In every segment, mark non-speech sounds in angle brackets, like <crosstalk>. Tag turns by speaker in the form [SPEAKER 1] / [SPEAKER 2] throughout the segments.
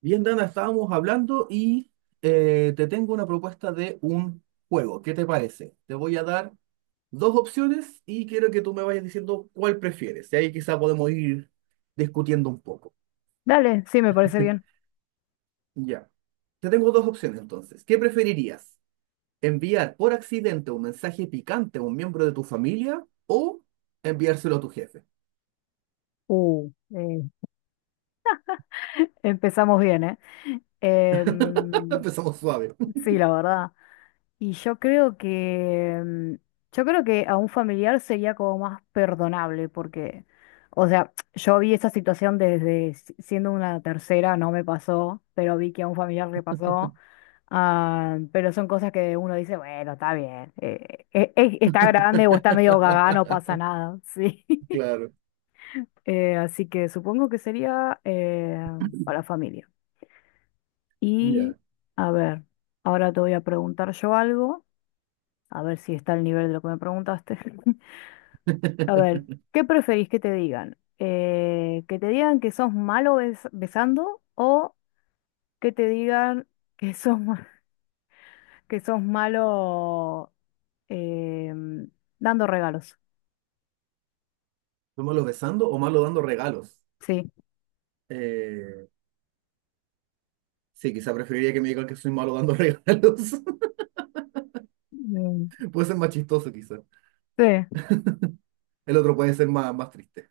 [SPEAKER 1] Bien, Dana, estábamos hablando y te tengo una propuesta de un juego. ¿Qué te parece? Te voy a dar dos opciones y quiero que tú me vayas diciendo cuál prefieres. Y ahí quizá podemos ir discutiendo un poco.
[SPEAKER 2] Dale, sí, me parece bien.
[SPEAKER 1] <laughs> Ya. Te tengo dos opciones entonces. ¿Qué preferirías? ¿Enviar por accidente un mensaje picante a un miembro de tu familia o enviárselo a tu jefe?
[SPEAKER 2] Uh, eh, empezamos bien, ¿eh?
[SPEAKER 1] <laughs>
[SPEAKER 2] Em,
[SPEAKER 1] Empezamos suave.
[SPEAKER 2] sí, la verdad. Y yo creo que, yo creo que a un familiar sería como más perdonable, porque, o sea, yo vi esa situación desde siendo una tercera, no me pasó, pero vi que a un familiar le pasó. Ah, pero son cosas que uno dice, bueno, está bien, está grande o está medio gaga, no
[SPEAKER 1] <laughs>
[SPEAKER 2] pasa nada, <laughs> sí.
[SPEAKER 1] Claro.
[SPEAKER 2] Así que supongo que sería para familia. Y
[SPEAKER 1] Ya.
[SPEAKER 2] a ver, ahora te voy a preguntar yo algo, a ver si está al nivel de lo que me preguntaste. <laughs> A ver, ¿qué preferís que te digan? ¿Que te digan que sos malo besando o que te digan <laughs> que <laughs> que sos malo em, dando regalos?
[SPEAKER 1] ¿Tú malo besando o malo dando regalos?
[SPEAKER 2] Sí.
[SPEAKER 1] Eh, Sí, quizá preferiría que me digan que soy malo dando <laughs> regalos.
[SPEAKER 2] Mm,
[SPEAKER 1] Puede ser más chistoso, quizá.
[SPEAKER 2] sí,
[SPEAKER 1] El otro puede ser más, más triste.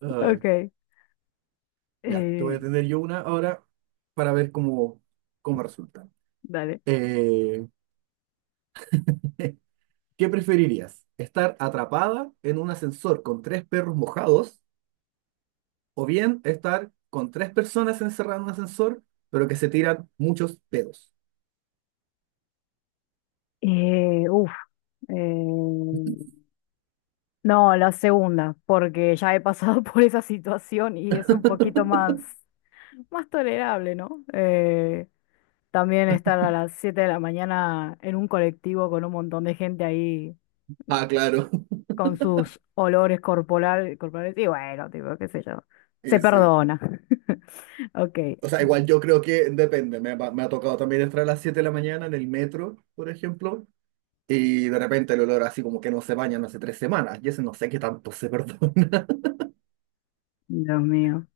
[SPEAKER 1] Ay,
[SPEAKER 2] ok.
[SPEAKER 1] ya, te
[SPEAKER 2] Eh,
[SPEAKER 1] voy a tener yo una ahora para ver cómo, cómo resulta.
[SPEAKER 2] dale.
[SPEAKER 1] Eh, <laughs> ¿qué preferirías? ¿Estar atrapada en un ascensor con tres perros mojados o bien estar con tres personas encerradas en un ascensor, pero que se tiran muchos pedos?
[SPEAKER 2] Uf, eh, no, la segunda, porque ya he pasado <laughs> por esa situación y es un poquito más, más tolerable, ¿no? También estar a las 7 de la mañana en un colectivo con un montón de gente ahí
[SPEAKER 1] Ah, claro. <laughs>
[SPEAKER 2] con sus corporales y bueno, tipo, qué sé yo, se
[SPEAKER 1] Sí, sí.
[SPEAKER 2] perdona. <laughs> Ok,
[SPEAKER 1] O sea, igual yo creo que depende. Ha me ha tocado también entrar a las 7 de la mañana en el metro, por ejemplo, y de repente el olor así como que no se bañan hace 3 semanas. Y ese no sé qué tanto se perdona.
[SPEAKER 2] Dios mío.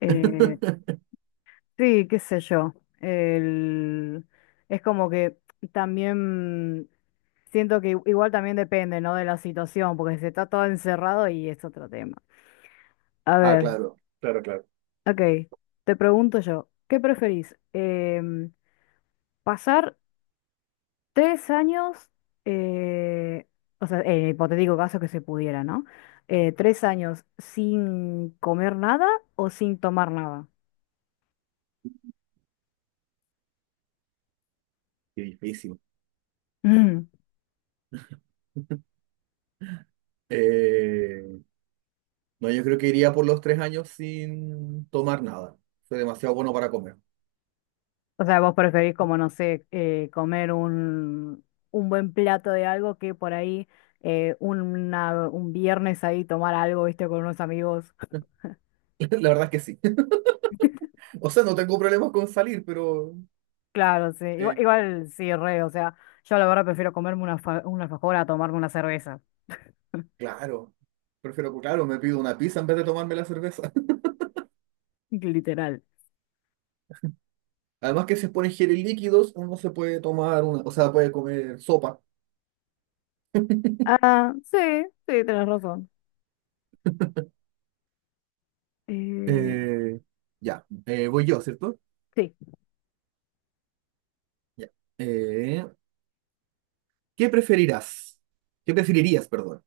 [SPEAKER 2] Eh,
[SPEAKER 1] <laughs>
[SPEAKER 2] sí, qué sé yo. El... Es como que también siento que igual también depende, ¿no? De la situación, porque si está todo encerrado y es otro tema. A
[SPEAKER 1] Ah,
[SPEAKER 2] ver,
[SPEAKER 1] claro, claro, claro.
[SPEAKER 2] ok, te pregunto yo, ¿qué preferís? ¿Pasar tres años, eh, o sea, en el hipotético caso que se pudiera, ¿no? ¿3 años sin comer nada o sin tomar nada?
[SPEAKER 1] Qué difícil.
[SPEAKER 2] <clears throat> <laughs>
[SPEAKER 1] Eh, no, yo creo que iría por los 3 años sin tomar nada. Soy demasiado bueno para comer.
[SPEAKER 2] O sea, vos preferís como, no sé, comer un buen plato de algo que por ahí, un viernes ahí tomar algo, viste, con unos amigos.
[SPEAKER 1] <laughs> La verdad es que sí. <laughs> O sea, no tengo problemas con salir, pero
[SPEAKER 2] Claro, sí. Igual,
[SPEAKER 1] eh,
[SPEAKER 2] igual sí, re. O sea, yo la verdad prefiero comerme una alfajora a tomarme una cerveza. <laughs>
[SPEAKER 1] claro. Prefiero, claro, me pido una pizza en vez de tomarme la cerveza.
[SPEAKER 2] Literal.
[SPEAKER 1] Además que si se ponen geles líquidos, uno se puede tomar una, o sea, puede comer sopa.
[SPEAKER 2] Ah, sí, sí, tenés razón. Eh,
[SPEAKER 1] Eh, ya, voy yo, ¿cierto?
[SPEAKER 2] sí.
[SPEAKER 1] Ya. Eh, ¿Qué preferirás? ¿Qué preferirías, perdón?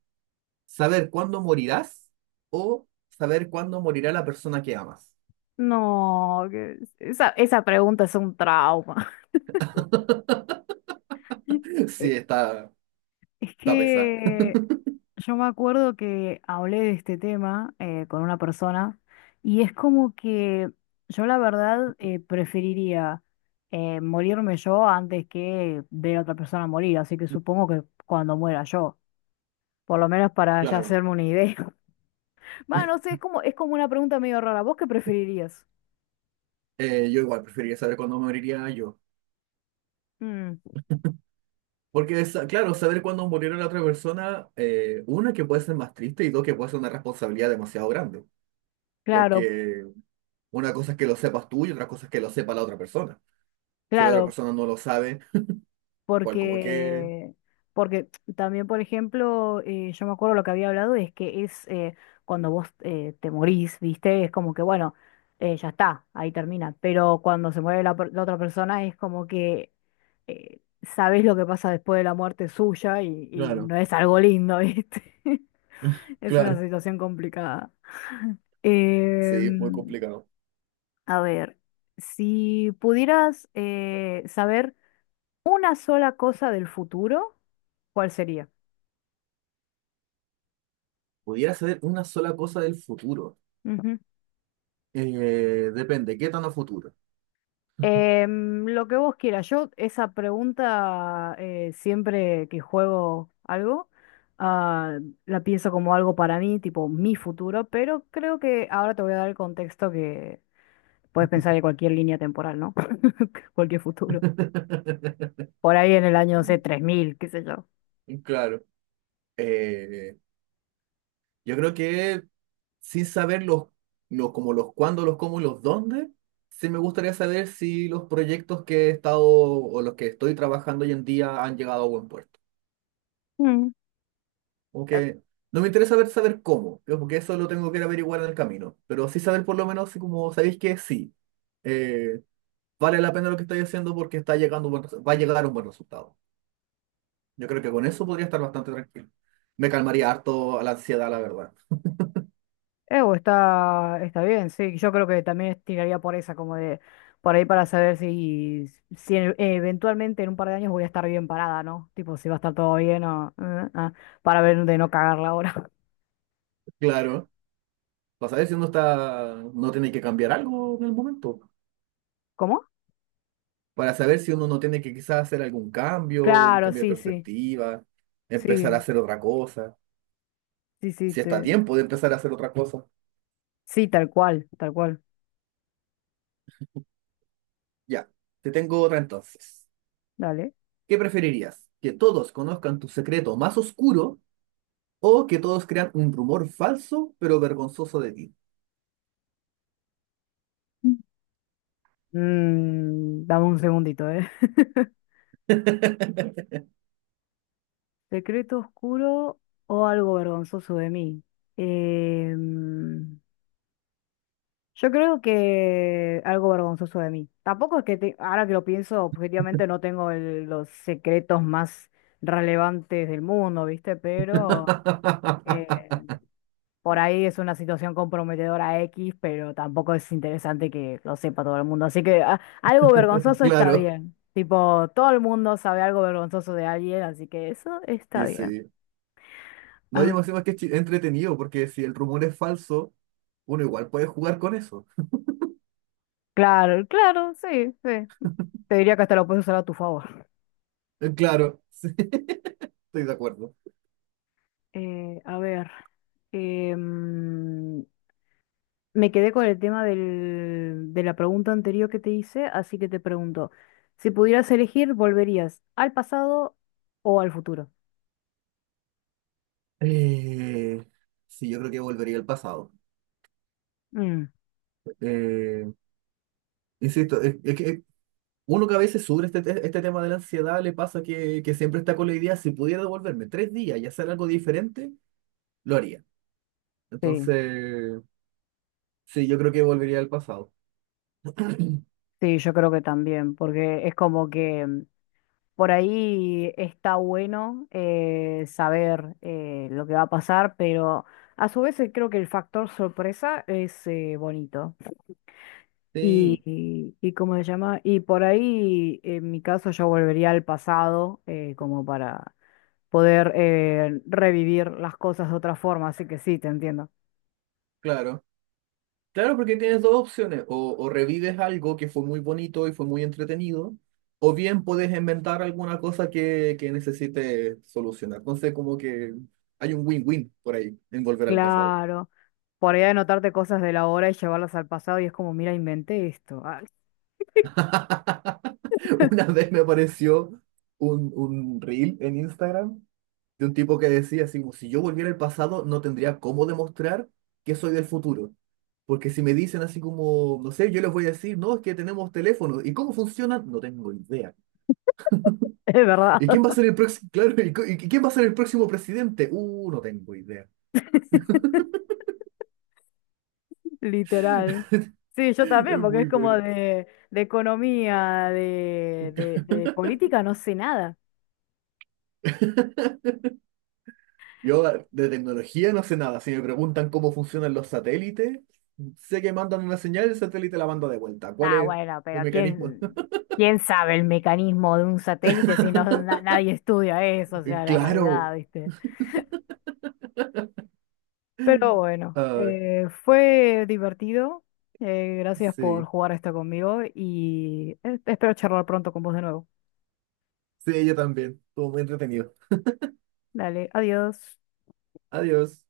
[SPEAKER 1] ¿Saber cuándo morirás o saber cuándo morirá la persona que amas?
[SPEAKER 2] No, esa, esa pregunta es un trauma. <laughs>
[SPEAKER 1] <laughs> Sí,
[SPEAKER 2] Eh,
[SPEAKER 1] está,
[SPEAKER 2] es
[SPEAKER 1] está pesado,
[SPEAKER 2] que yo me acuerdo que hablé de este tema con una persona y es como que yo la verdad preferiría morirme yo antes que ver a otra persona morir, así que supongo que cuando muera yo, por lo menos para ya
[SPEAKER 1] claro.
[SPEAKER 2] hacerme una idea. <laughs> Va, no sé, es como una pregunta medio rara. ¿Vos qué preferirías?
[SPEAKER 1] Yo igual preferiría saber cuándo moriría yo.
[SPEAKER 2] Mm,
[SPEAKER 1] Porque, sa- claro, saber cuándo morirá la otra persona, una que puede ser más triste y dos que puede ser una responsabilidad demasiado grande.
[SPEAKER 2] claro,
[SPEAKER 1] Porque una cosa es que lo sepas tú y otra cosa es que lo sepa la otra persona. Si la otra
[SPEAKER 2] claro,
[SPEAKER 1] persona no lo sabe, cual como que
[SPEAKER 2] porque, porque también, por ejemplo, yo me acuerdo lo que había hablado es que es cuando vos te morís, ¿viste? Es como que, bueno, ya está, ahí termina. Pero cuando se muere la otra persona es como que sabés lo que pasa después de la muerte suya y
[SPEAKER 1] claro,
[SPEAKER 2] no es algo lindo, ¿viste? <laughs>
[SPEAKER 1] <laughs>
[SPEAKER 2] Es una
[SPEAKER 1] claro.
[SPEAKER 2] situación complicada.
[SPEAKER 1] Sí, es muy
[SPEAKER 2] Em,
[SPEAKER 1] complicado.
[SPEAKER 2] a ver, si pudieras saber una sola cosa del futuro, ¿cuál sería?
[SPEAKER 1] Pudiera saber una sola cosa del futuro.
[SPEAKER 2] Ujú.
[SPEAKER 1] Depende, ¿qué tan a futuro?
[SPEAKER 2] Lo que vos quieras. Yo esa pregunta siempre que juego algo, ah, la pienso como algo para mí, tipo mi futuro, pero creo que ahora te voy a dar el contexto que puedes pensar en cualquier línea temporal, ¿no? <laughs> Cualquier futuro.
[SPEAKER 1] <laughs>
[SPEAKER 2] Por ahí en el año, no sé, 3000 qué sé yo.
[SPEAKER 1] Claro. Eh, yo creo que sin saber los como los cuándo, los cómo y los dónde, sí me gustaría saber si los proyectos que he estado o los que estoy trabajando hoy en día han llegado a buen puerto.
[SPEAKER 2] Mm.
[SPEAKER 1] Como que no me interesa ver saber cómo, creo, porque eso lo tengo que ir a averiguar en el camino. Pero sí saber por lo menos si como sabéis que sí. eh, vale la pena lo que estoy haciendo porque está llegando un buen resu- va a llegar un buen resultado. Yo creo que con eso podría estar bastante tranquilo. Me calmaría harto a la ansiedad, la verdad.
[SPEAKER 2] Ew, está, está bien, sí. Yo creo que también tiraría por esa, como de por ahí para saber si, si eventualmente en un par de años voy a estar bien parada, ¿no? Tipo, si va a estar todo bien o para ver de no cagarla ahora.
[SPEAKER 1] Claro, para saber si uno está, no tiene que cambiar algo en el momento.
[SPEAKER 2] <laughs> ¿Cómo?
[SPEAKER 1] Para saber si uno no tiene que quizás hacer algún cambio, un
[SPEAKER 2] Claro,
[SPEAKER 1] cambio de
[SPEAKER 2] sí, sí,
[SPEAKER 1] perspectiva, empezar a
[SPEAKER 2] sí,
[SPEAKER 1] hacer otra cosa.
[SPEAKER 2] sí,
[SPEAKER 1] Si está a tiempo de empezar a hacer otra cosa.
[SPEAKER 2] sí, tal cual, tal cual.
[SPEAKER 1] Ya, te tengo otra entonces.
[SPEAKER 2] Dale.
[SPEAKER 1] ¿Qué preferirías? ¿Que todos conozcan tu secreto más oscuro o que todos crean un rumor falso pero vergonzoso de ti?
[SPEAKER 2] Mm, dame un segundito, ¿eh? <laughs> Secreto oscuro o algo vergonzoso de mí. Em, Yo creo que algo vergonzoso de mí. Tampoco es que ahora que lo pienso, objetivamente no tengo los secretos más relevantes del mundo, ¿viste? Pero eh,
[SPEAKER 1] <laughs>
[SPEAKER 2] por ahí es una situación comprometedora X, pero tampoco es interesante que lo sepa todo el mundo. Así que ah, algo vergonzoso está
[SPEAKER 1] Claro,
[SPEAKER 2] bien. Tipo, todo el mundo sabe algo vergonzoso de alguien, así que eso está
[SPEAKER 1] y
[SPEAKER 2] bien.
[SPEAKER 1] sí. No,
[SPEAKER 2] A
[SPEAKER 1] yo me
[SPEAKER 2] ver,
[SPEAKER 1] imagino que es chi- entretenido porque si el rumor es falso, uno igual puede jugar con eso.
[SPEAKER 2] claro, claro, sí, sí. Te diría que hasta lo puedes usar a tu favor.
[SPEAKER 1] Claro, <laughs> sí, estoy de acuerdo.
[SPEAKER 2] A ver, em, me quedé con el tema de la pregunta anterior que te hice, así que te pregunto, si pudieras elegir, ¿volverías al pasado o al futuro?
[SPEAKER 1] Eh, sí, yo creo que volvería al pasado.
[SPEAKER 2] Mm,
[SPEAKER 1] Eh, insisto, es que uno que a veces sufre este, te- este tema de la ansiedad, le pasa que siempre está con la idea, si pudiera devolverme 3 días y hacer algo diferente, lo haría.
[SPEAKER 2] sí,
[SPEAKER 1] Entonces, sí, yo creo que volvería al pasado.
[SPEAKER 2] sí, yo creo que también, porque es como que mm, por ahí está bueno saber lo que va a pasar, pero a su vez creo que el factor sorpresa es bonito.
[SPEAKER 1] Sí,
[SPEAKER 2] Y cómo se llama, y por ahí en mi caso yo volvería al pasado como para poder revivir las cosas de otra forma, así que sí, te entiendo.
[SPEAKER 1] claro. Claro, porque tienes dos opciones. O revives algo que fue muy bonito y fue muy entretenido, o bien puedes inventar alguna cosa que necesites solucionar. Entonces, como que hay un win-win por ahí en volver al pasado.
[SPEAKER 2] Claro, por ahí anotarte cosas de la hora y llevarlas al pasado y es como, mira, inventé esto, ah, <laughs>
[SPEAKER 1] <laughs> Una vez me apareció un reel en Instagram de un tipo que decía así como, si yo volviera al pasado no tendría cómo demostrar que soy del futuro. Porque si me dicen así como, no sé, yo les voy a decir, no, es que tenemos teléfonos. ¿Y cómo funcionan? No tengo idea.
[SPEAKER 2] es
[SPEAKER 1] ¿Y
[SPEAKER 2] verdad,
[SPEAKER 1] quién va a ser el próximo? <laughs> Claro, ¿y, co- y quién va a ser el próximo presidente? No tengo idea.
[SPEAKER 2] <laughs> literal. Sí,
[SPEAKER 1] <laughs>
[SPEAKER 2] yo
[SPEAKER 1] Es
[SPEAKER 2] también, porque es
[SPEAKER 1] muy
[SPEAKER 2] como
[SPEAKER 1] bueno.
[SPEAKER 2] de economía, de política, no sé nada.
[SPEAKER 1] Yo de tecnología no sé nada. Si me preguntan cómo funcionan los satélites, sé que mandan una señal, el satélite la manda de vuelta. ¿Cuál
[SPEAKER 2] Nah,
[SPEAKER 1] es
[SPEAKER 2] bueno,
[SPEAKER 1] el
[SPEAKER 2] pero
[SPEAKER 1] mecanismo?
[SPEAKER 2] ¿quién,
[SPEAKER 1] <laughs>
[SPEAKER 2] quién sabe el mecanismo de un satélite si no nadie estudia eso? O sea, la realidad,
[SPEAKER 1] Claro.
[SPEAKER 2] ¿viste? Pero bueno,
[SPEAKER 1] Ah,
[SPEAKER 2] fue divertido. Gracias por
[SPEAKER 1] sí.
[SPEAKER 2] jugar esto conmigo y espero charlar pronto con vos de nuevo.
[SPEAKER 1] Sí, yo también. Estuvo muy entretenido.
[SPEAKER 2] Dale, adiós.
[SPEAKER 1] Adiós.